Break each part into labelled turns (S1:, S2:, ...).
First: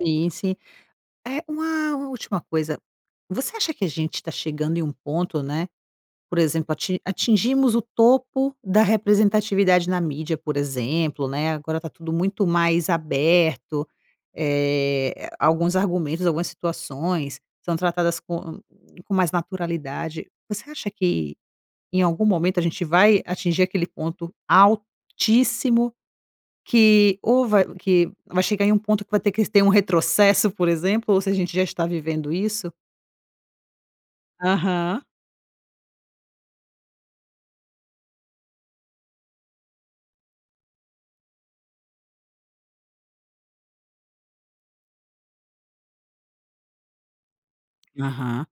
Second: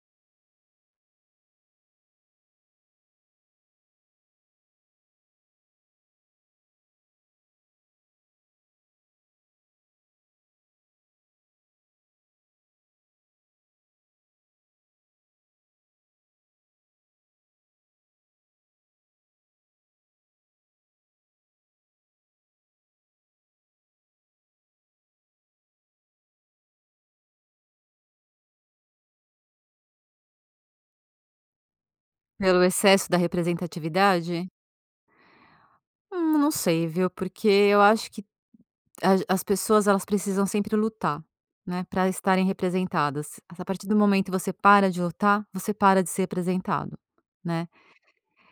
S1: Sim, sim. Eh uma última coisa, você acha que a gente tá chegando em um ponto, né, por exemplo ati atingimos o topo da representatividade na mídia por exemplo, né, agora tá tudo muito mais aberto, eh, a alguns argumentos, algumas situações são tratadas com com mais naturalidade. Você acha que em algum momento a gente vai atingir aquele ponto altíssimo que ou vai que vai chegar em um ponto que vai ter que ter um retrocesso por exemplo ou se a gente já está vivendo
S2: Pelo
S1: isso?
S2: excesso da representatividade?
S1: Aham.
S2: Hum, não sei viu porque eu acho que as as pessoas elas precisam sempre lutar, né, pra estarem representadas, a partir do momento você para de lutar você para de ser representado, né.
S1: Aham.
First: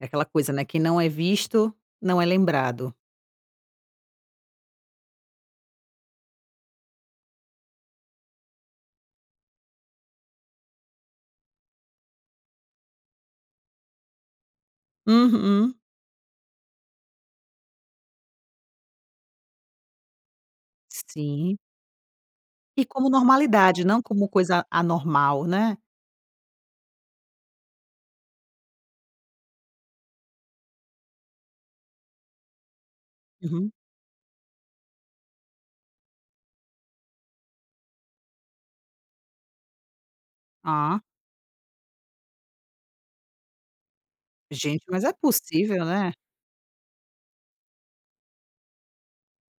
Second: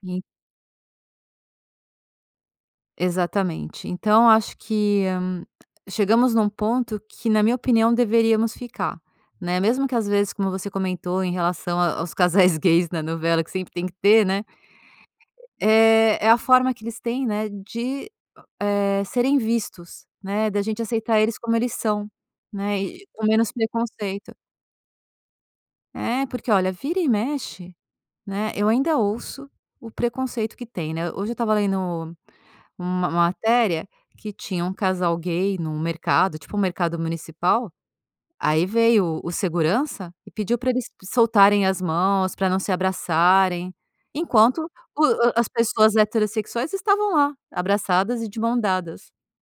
S1: É
S2: E
S1: aquela coisa, né, quem não é visto não é lembrado.
S2: Exatamente. Então acho que chegamos num ponto que na minha opinião deveríamos ficar, né, mesmo que às vezes como você comentou em relação a aos casais gays na novela que sempre tem que ter, né.
S1: Uhum.
S2: É é a forma que eles têm, né, de, eh, serem vistos né da gente aceitar eles como
S1: Sim.
S2: eles são, né,
S1: E
S2: e
S1: como
S2: com menos
S1: normalidade não como
S2: preconceito.
S1: coisa anormal, né.
S2: Eh, porque olha vira e mexe, né, eu ainda ouço o preconceito que tem, né, hoje eu estava lendo uma
S1: Uhum.
S2: matéria que tinha um casal gay num mercado tipo um mercado municipal aí veio o o segurança e pediu pra eles
S1: Ah.
S2: soltarem as mãos pra não se abraçarem enquanto
S1: Gente, mas
S2: o
S1: é
S2: as
S1: possível,
S2: pessoas
S1: né.
S2: heterossexuais estavam lá, abraçadas e de mãos dadas.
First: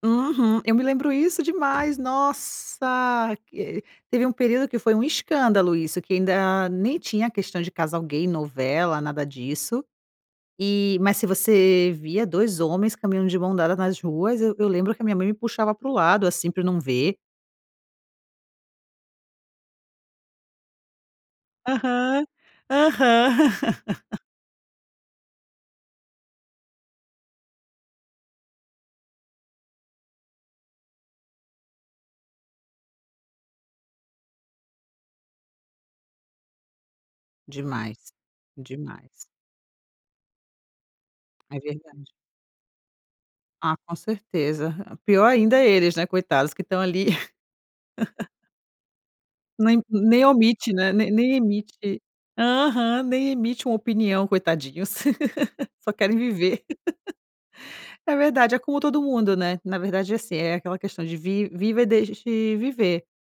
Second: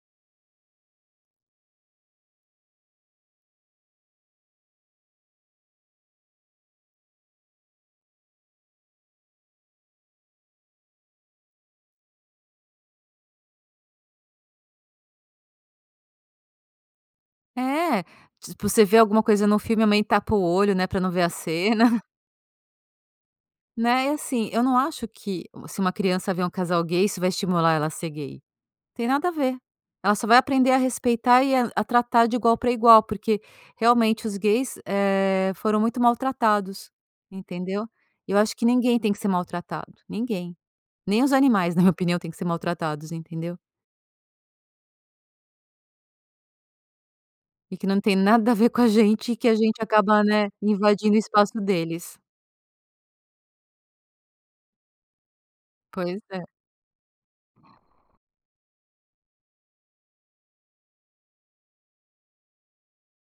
S1: Uhum, eu me lembro isso demais, nossa, eh, teve um período que foi um escândalo isso que ainda nem tinha questão de casal gay novela nada disso, e mas se você via 2 homens caminhando de mãos dadas nas ruas eu eu lembro que a minha mãe me puxava para o lado, assim, pra não ver.
S2: É, tipo você vê alguma coisa no filme a mãe tapa o olho, né, pra não ver a cena.
S1: Aham, aham.
S2: Né, e assim, eu não acho que se uma criança ver um casal gay isso vai estimular ela a ser gay, não tem nada a ver, ela só vai aprender a respeitar e a a tratar de igual pra igual porque realmente os gays, eh, foram muito maltratados entendeu?
S1: Demais,
S2: E eu acho que ninguém
S1: demais.
S2: tem que ser maltratado, ninguém, nem os
S1: É
S2: animais na minha
S1: verdade.
S2: opinião tem que ser maltratados, entendeu?
S1: Ah com certeza, pior ainda é eles, né, coitados que estão ali
S2: E que não tem nada a ver com a gente e que a gente
S1: Nem
S2: acaba
S1: nem
S2: né
S1: omite, né, nem
S2: invadindo o
S1: nem
S2: espaço
S1: emite.
S2: deles.
S1: Aham, nem emite uma opinião, coitadinhos, só querem
S2: Pois é.
S1: viver. É verdade, é como todo mundo, né, na verdade, assim, é aquela questão de vi vive ou deixe viver.